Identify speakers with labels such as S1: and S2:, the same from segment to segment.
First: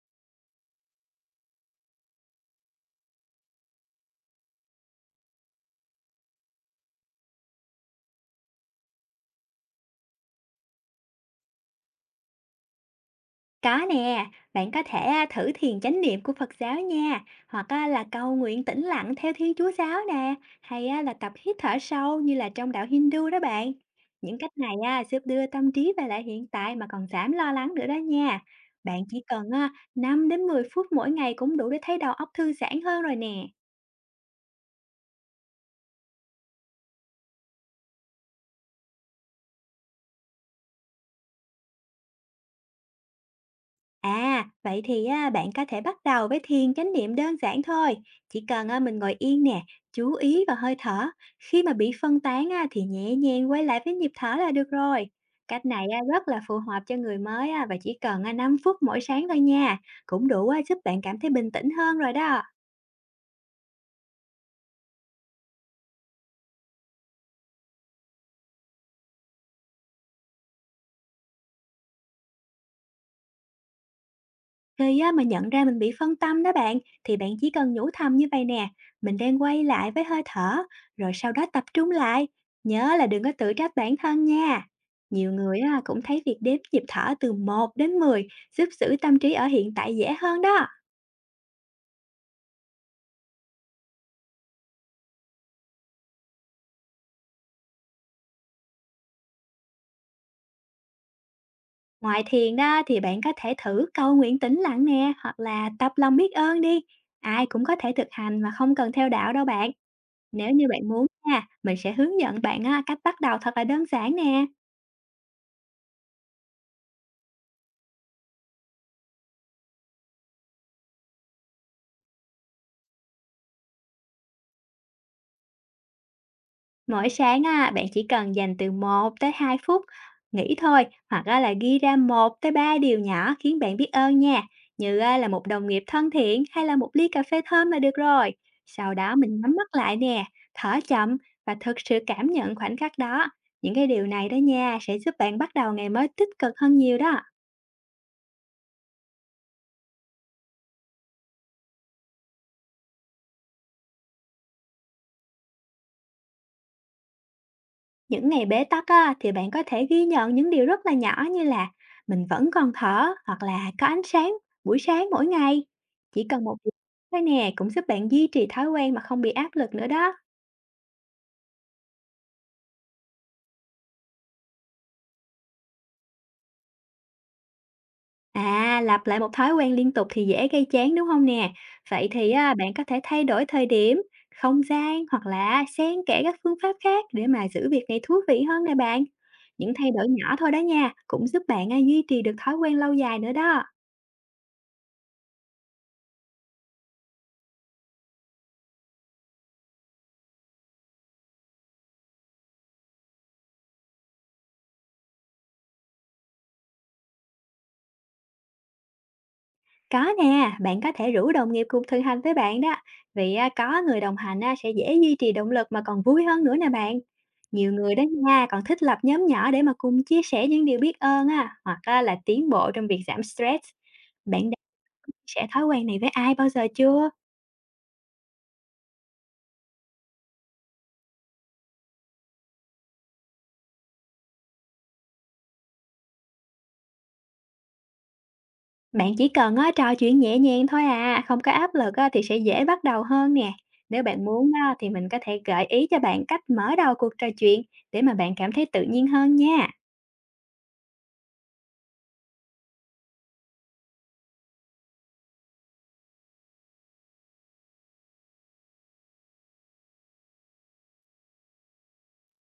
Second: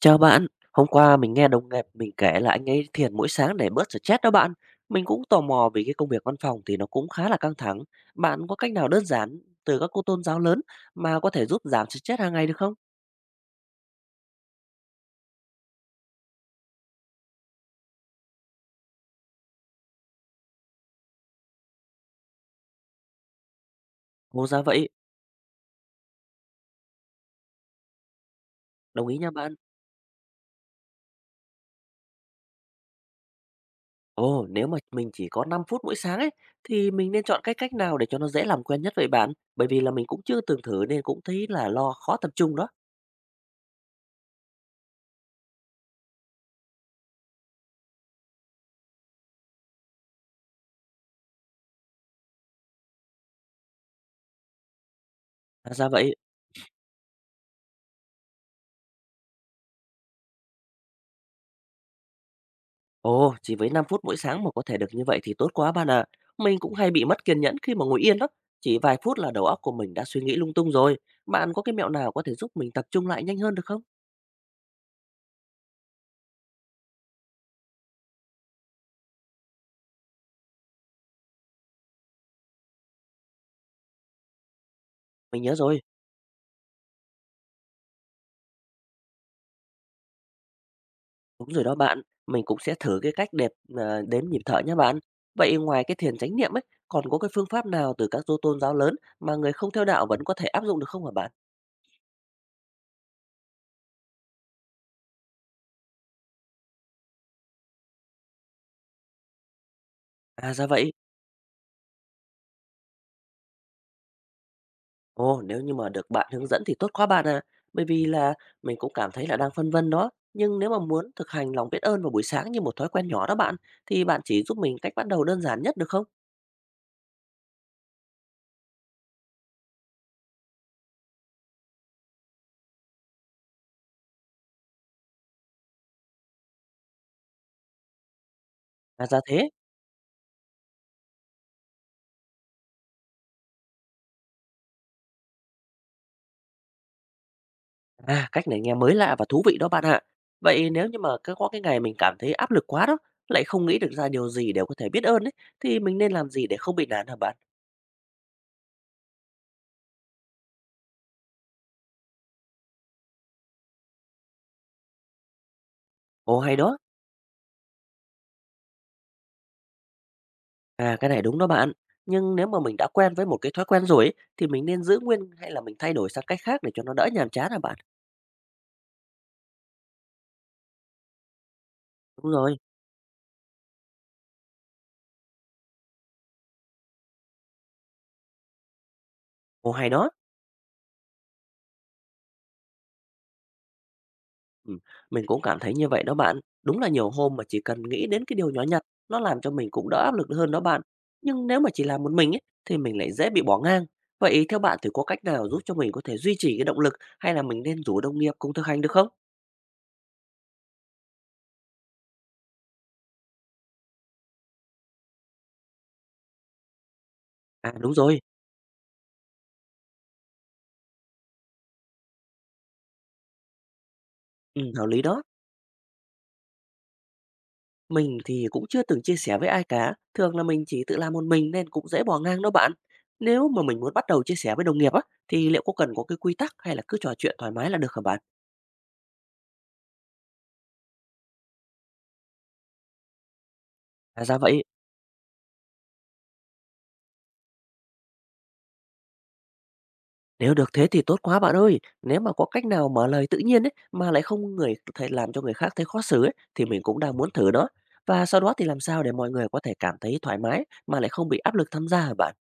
S1: Chào bạn, hôm qua mình nghe đồng nghiệp mình kể là anh ấy thiền mỗi sáng để bớt stress đó bạn. Mình cũng tò mò vì cái công việc văn phòng thì nó cũng khá là căng thẳng. Bạn có cách nào đơn giản từ các cô tôn giáo lớn mà có thể giúp giảm stress hàng ngày được không?
S2: Có nè, bạn có thể thử thiền chánh niệm của Phật giáo nha, hoặc là cầu nguyện tĩnh lặng theo Thiên Chúa giáo nè, hay là tập hít thở sâu như là trong đạo Hindu đó bạn. Những
S1: Ồ
S2: cách
S1: ra
S2: này
S1: vậy,
S2: giúp đưa tâm trí về lại hiện tại mà còn giảm lo lắng nữa đó nha. Bạn
S1: đồng ý
S2: chỉ
S1: nha
S2: cần
S1: bạn.
S2: 5 đến 10 phút mỗi ngày cũng đủ để thấy đầu óc thư giãn hơn rồi nè.
S1: Ồ, nếu mà mình chỉ có 5 phút mỗi sáng ấy thì mình nên chọn cái cách nào để cho nó dễ làm quen nhất vậy bạn? Bởi vì là mình cũng chưa từng thử nên cũng thấy là lo khó tập trung đó.
S2: À, vậy thì bạn có thể bắt đầu với thiền chánh niệm đơn giản thôi. Chỉ cần mình ngồi yên nè, chú ý vào hơi thở. Khi mà bị phân tán thì nhẹ nhàng quay lại với nhịp thở là được rồi. Cách
S1: À,
S2: này
S1: ra vậy.
S2: rất là phù hợp cho người mới và chỉ cần 5 phút mỗi sáng thôi nha. Cũng đủ giúp bạn cảm thấy bình tĩnh hơn rồi đó.
S1: Ồ, chỉ với 5 phút mỗi sáng mà có thể được như vậy thì tốt quá bạn ạ. Mình cũng hay bị mất kiên nhẫn khi mà ngồi yên lắm. Chỉ vài phút là đầu óc của mình đã suy nghĩ lung tung rồi. Bạn có cái mẹo nào có thể giúp mình tập trung lại nhanh hơn được không?
S2: Khi mà nhận ra mình bị phân tâm đó bạn, thì bạn chỉ cần nhủ thầm như vậy nè, mình đang quay lại với hơi thở, rồi sau đó tập trung lại. Nhớ là đừng có tự trách bản thân nha. Nhiều
S1: Mình nhớ
S2: người
S1: rồi,
S2: cũng thấy việc đếm nhịp thở từ 1 đến 10 giúp giữ tâm trí ở hiện tại dễ hơn đó.
S1: đúng rồi đó bạn. Mình cũng sẽ thử cái cách đẹp đếm nhịp thở nha bạn. Vậy ngoài cái thiền chánh niệm ấy, còn có cái phương pháp nào từ các tôn giáo lớn mà người không theo đạo vẫn có thể áp dụng được không hả bạn?
S2: Ngoài thiền đó thì bạn có thể thử cầu nguyện tĩnh lặng nè, hoặc là tập lòng biết ơn đi. Ai cũng có thể thực hành mà không cần theo đạo đâu bạn. Nếu
S1: À
S2: như
S1: ra
S2: bạn
S1: vậy.
S2: muốn nha, mình sẽ hướng dẫn bạn cách bắt đầu thật là đơn giản nè.
S1: Ồ, nếu như mà được bạn hướng dẫn thì tốt quá bạn à. Bởi vì là mình cũng cảm thấy là đang phân vân đó. Nhưng nếu mà muốn thực hành lòng biết ơn vào buổi sáng như một thói quen nhỏ đó bạn, thì bạn chỉ giúp mình cách bắt đầu đơn giản nhất được không?
S2: Mỗi sáng bạn chỉ cần dành từ 1 tới 2 phút nghỉ thôi, hoặc là ghi ra 1 tới 3 điều nhỏ khiến bạn biết ơn nha, như là một đồng nghiệp thân thiện hay là một ly cà phê thơm là được rồi. Sau
S1: À
S2: đó
S1: ra
S2: mình
S1: thế.
S2: nhắm mắt lại nè, thở chậm và thực sự cảm nhận khoảnh khắc đó. Những cái điều này đó nha sẽ giúp bạn bắt đầu ngày mới tích cực hơn nhiều đó.
S1: À, cách này nghe mới lạ và thú vị đó bạn ạ. Vậy nếu như mà cứ có cái ngày mình cảm thấy áp lực quá đó, lại không nghĩ được ra điều gì đều có thể biết ơn ấy, thì mình nên làm gì để không bị nản hả bạn?
S2: Những ngày bế tắc thì bạn có thể ghi nhận những điều rất là nhỏ như là mình vẫn còn thở hoặc là có ánh sáng buổi sáng mỗi ngày. Chỉ
S1: Ồ
S2: cần một
S1: hay
S2: điều
S1: đó.
S2: thôi nè cũng giúp bạn duy trì thói quen mà không bị áp lực nữa đó.
S1: À, cái này đúng đó bạn. Nhưng nếu mà mình đã quen với một cái thói quen rồi ấy, thì mình nên giữ nguyên hay là mình thay đổi sang cách khác để cho nó đỡ nhàm chán hả bạn?
S2: À, lặp lại một thói quen liên tục thì dễ gây chán đúng không nè? Vậy thì
S1: Đúng rồi.
S2: bạn có thể thay đổi thời điểm, không gian hoặc là xen kẽ các phương pháp khác để mà giữ việc này thú vị hơn nè bạn. Những
S1: Ồ,
S2: thay
S1: hay
S2: đổi
S1: đó.
S2: nhỏ thôi đó nha, cũng giúp bạn duy trì được thói quen lâu dài nữa đó.
S1: Ừm, mình cũng cảm thấy như vậy đó bạn. Đúng là nhiều hôm mà chỉ cần nghĩ đến cái điều nhỏ nhặt, nó làm cho mình cũng đỡ áp lực hơn đó bạn. Nhưng nếu mà chỉ làm một mình ấy, thì mình lại dễ bị bỏ ngang. Vậy theo bạn thì có cách nào giúp cho mình có thể duy trì cái động lực hay là mình nên rủ đồng nghiệp cùng thực hành được không?
S2: Có nè, bạn có thể rủ đồng nghiệp cùng thực hành với bạn đó, vì có người đồng hành sẽ dễ duy trì động lực mà còn vui hơn nữa nè bạn. Nhiều
S1: À đúng
S2: người đó
S1: rồi,
S2: nha, còn thích lập nhóm nhỏ để mà cùng chia sẻ những điều biết ơn hoặc là tiến bộ trong việc giảm stress. Bạn đã
S1: ừ, hợp lý đó.
S2: chia sẻ thói quen này với ai bao giờ chưa?
S1: Mình thì cũng chưa từng chia sẻ với ai cả. Thường là mình chỉ tự làm một mình nên cũng dễ bỏ ngang đó bạn. Nếu mà mình muốn bắt đầu chia sẻ với đồng nghiệp á, thì liệu có cần có cái quy tắc hay là cứ trò chuyện thoải mái là được hả bạn?
S2: Bạn chỉ cần trò chuyện nhẹ nhàng thôi không có áp lực thì sẽ dễ bắt đầu hơn nè. Nếu bạn
S1: À ra
S2: muốn
S1: vậy.
S2: thì mình có thể gợi ý cho bạn cách mở đầu cuộc trò chuyện để mà bạn cảm thấy tự nhiên hơn nha.
S1: Nếu được thế thì tốt quá bạn ơi. Nếu mà có cách nào mở lời tự nhiên ấy mà lại không người thấy làm cho người khác thấy khó xử ấy, thì mình cũng đang muốn thử đó. Và sau đó thì làm sao để mọi người có thể cảm thấy thoải mái mà lại không bị áp lực tham gia hả bạn?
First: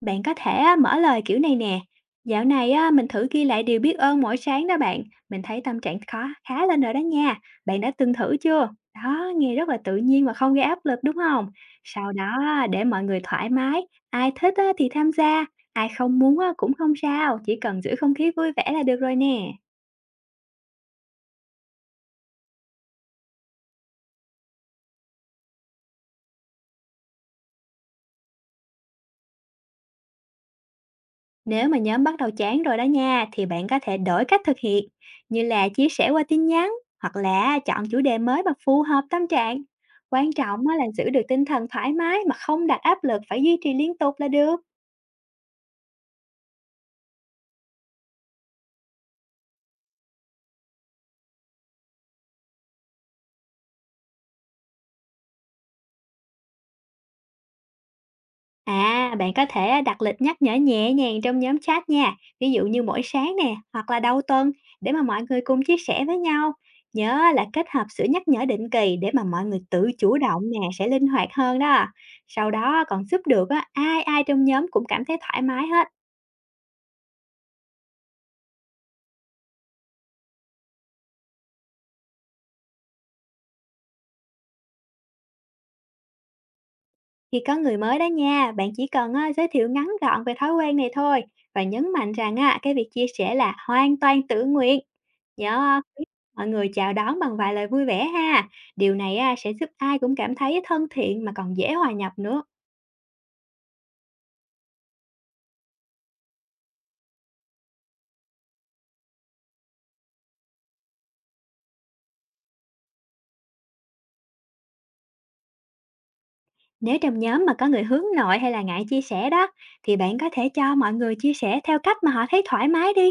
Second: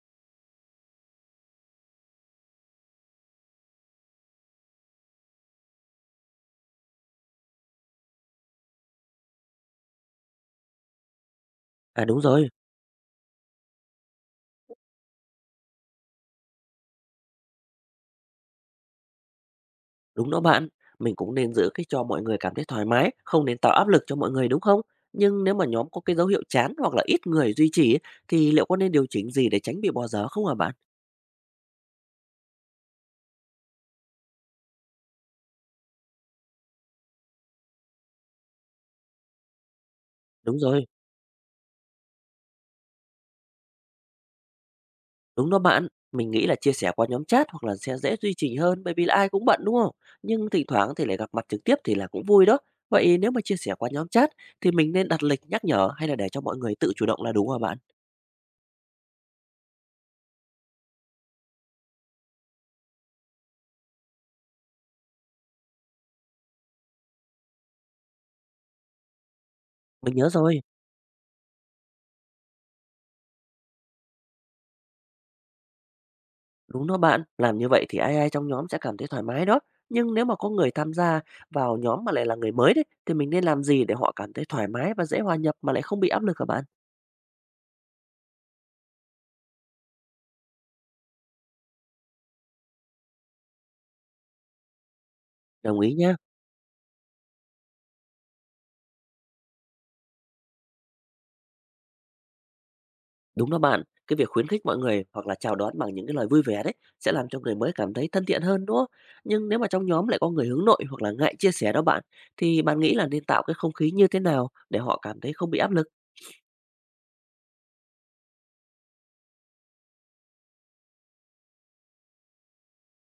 S2: Bạn có thể mở lời kiểu này nè. Dạo này mình thử ghi lại điều biết ơn mỗi sáng đó bạn. Mình thấy tâm trạng khó khá lên rồi đó nha. Bạn đã từng thử chưa? Đó, nghe rất là tự nhiên và không gây áp lực đúng không?
S1: À
S2: Sau
S1: đúng
S2: đó
S1: rồi,
S2: để mọi người thoải mái, ai thích thì tham gia, ai không muốn cũng không sao, chỉ cần giữ không khí vui vẻ là được rồi nè.
S1: đúng đó bạn. Mình cũng nên giữ cái cho mọi người cảm thấy thoải mái, không nên tạo áp lực cho mọi người đúng không? Nhưng nếu mà nhóm có cái dấu hiệu chán hoặc là ít người duy trì ấy, thì liệu có nên điều chỉnh gì để tránh bị bỏ dở không hả bạn?
S2: Nếu mà nhóm bắt đầu chán rồi đó nha, thì bạn có thể đổi cách thực hiện, như là chia sẻ qua tin nhắn hoặc là chọn chủ đề mới mà phù hợp tâm trạng. Quan
S1: Đúng
S2: trọng á là
S1: rồi.
S2: giữ được tinh thần thoải mái mà không đặt áp lực phải duy trì liên tục là được.
S1: Đúng đó bạn, mình nghĩ là chia sẻ qua nhóm chat hoặc là sẽ dễ duy trì hơn bởi vì là ai cũng bận đúng không? Nhưng thỉnh thoảng thì lại gặp mặt trực tiếp thì là cũng vui đó. Vậy nếu mà chia sẻ qua nhóm chat thì mình nên đặt lịch nhắc nhở hay là để cho mọi người tự chủ động là đúng hả bạn?
S2: À, bạn có thể đặt lịch nhắc nhở nhẹ nhàng trong nhóm chat nha, ví dụ như mỗi sáng nè, hoặc là đầu tuần để mà mọi người cùng chia sẻ với nhau. Nhớ là kết hợp sự nhắc nhở định kỳ để mà mọi người tự
S1: Mình
S2: chủ
S1: nhớ
S2: động
S1: rồi,
S2: nè, sẽ linh hoạt hơn đó. Sau đó còn giúp được ai ai trong nhóm cũng cảm thấy thoải mái hết.
S1: đúng đó bạn, làm như vậy thì ai ai trong nhóm sẽ cảm thấy thoải mái đó. Nhưng nếu mà có người tham gia vào nhóm mà lại là người mới đấy thì mình nên làm gì để họ cảm thấy thoải mái và dễ hòa nhập mà lại không bị áp lực hả bạn?
S2: Khi có người mới đó nha, bạn chỉ cần giới thiệu ngắn gọn về thói quen này thôi và nhấn mạnh rằng cái việc chia sẻ là hoàn toàn tự nguyện. Nhớ
S1: Đồng ý
S2: khuyến
S1: nhá.
S2: khích mọi người chào đón bằng vài lời vui vẻ ha. Điều này sẽ giúp ai cũng cảm thấy thân thiện mà còn dễ hòa nhập nữa.
S1: Đúng đó bạn, cái việc khuyến khích mọi người hoặc là chào đón bằng những cái lời vui vẻ đấy sẽ làm cho người mới cảm thấy thân thiện hơn đúng không? Nhưng nếu mà trong nhóm lại có người hướng nội hoặc là ngại chia sẻ đó bạn, thì bạn nghĩ là nên tạo cái không khí như thế nào để họ cảm thấy không bị áp lực
S2: Nếu trong nhóm mà có người hướng nội hay là ngại chia sẻ đó, thì bạn có thể cho mọi người chia sẻ theo cách mà họ thấy thoải mái đi.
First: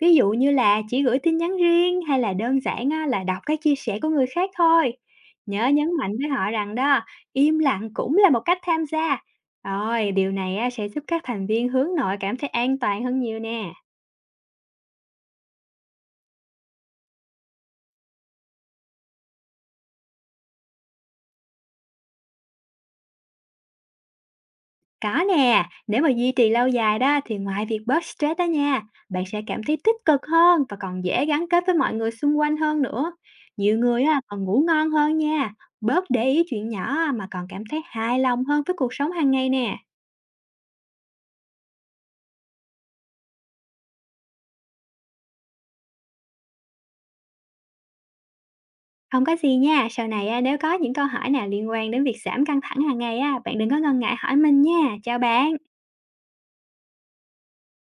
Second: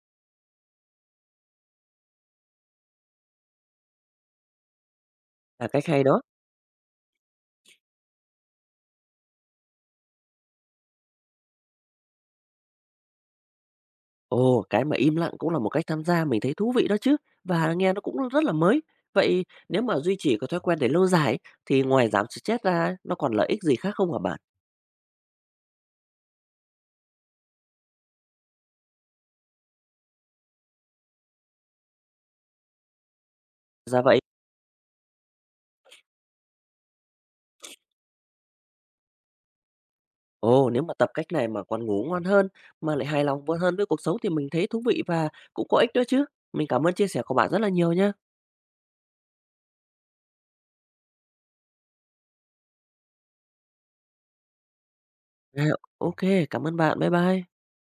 S2: Ví dụ như là chỉ gửi tin nhắn riêng hay là đơn giản là đọc cái chia sẻ của người khác thôi. Nhớ
S1: là cách
S2: nhấn
S1: hay
S2: mạnh
S1: đó.
S2: với họ rằng đó, im lặng cũng là một cách tham gia. Rồi, điều này sẽ giúp các thành viên hướng nội cảm thấy an toàn hơn nhiều nè.
S1: Ồ, cái mà im lặng cũng là một cách tham gia mình thấy thú vị đó chứ và nghe nó cũng rất là mới. Vậy nếu mà duy trì cái thói quen để lâu dài ấy, thì ngoài giảm stress ra nó còn lợi ích gì khác không hả bạn?
S2: Có nè, nếu mà duy trì lâu dài đó thì ngoài việc bớt stress đó nha, bạn sẽ cảm thấy tích cực hơn và còn dễ gắn kết với mọi người xung quanh hơn nữa. Nhiều người
S1: Dạ vậy.
S2: còn ngủ ngon hơn nha, bớt để ý chuyện nhỏ mà còn cảm thấy hài lòng hơn với cuộc sống hàng ngày nè.
S1: Ồ, nếu mà tập cách này mà còn ngủ ngon hơn, mà lại hài lòng hơn với cuộc sống thì mình thấy thú vị và cũng có ích nữa chứ. Mình cảm ơn chia sẻ của bạn rất là nhiều nhá.
S2: Không có gì nha, sau này nếu có những câu hỏi nào liên quan đến việc giảm căng thẳng hàng ngày bạn đừng có ngần ngại hỏi mình nha. Chào bạn.
S1: À, ok, cảm ơn bạn. Bye bye.